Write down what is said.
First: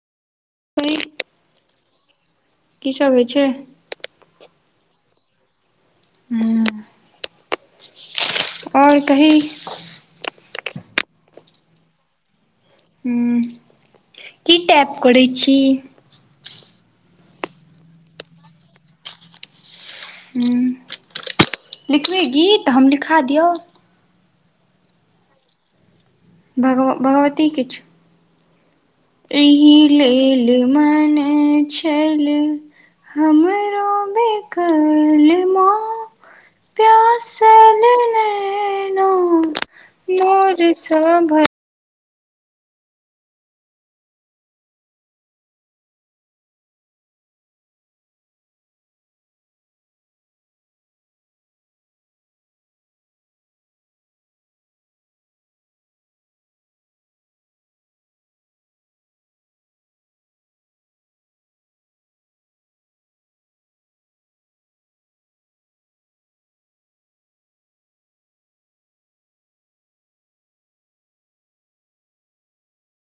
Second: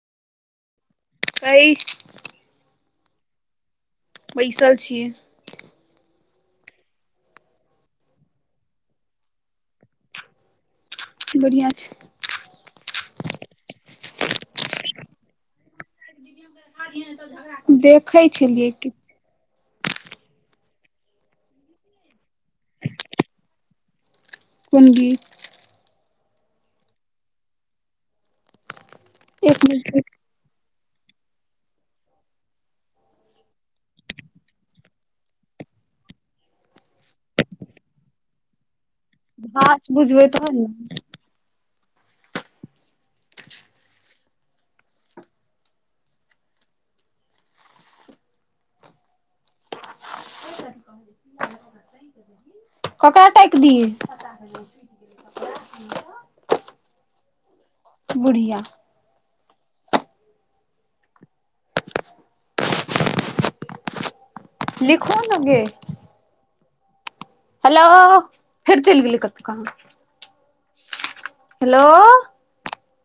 क [unintelligible] कई कि सभ होइ छै? बैसल छियै। ह, और कहि। बढ़िआँ छै। ह, की टैप करै छी? देखै छलियै की। ह लिखभी गीत, हम लिखा दियौ। कौन गीत? भगव भगवती के छो। एक एहि मिनट लेल मन छल। हमरो बेकल माँ। प्यासल नैन। भास बुझबै तब ने। सभक [inaudible] केकरा टैक दियै। बुढ़िया। [inaudible] लिखो न गे। हेलो! फेर चलि गेलै, कतहु काम करे ले। हेलो।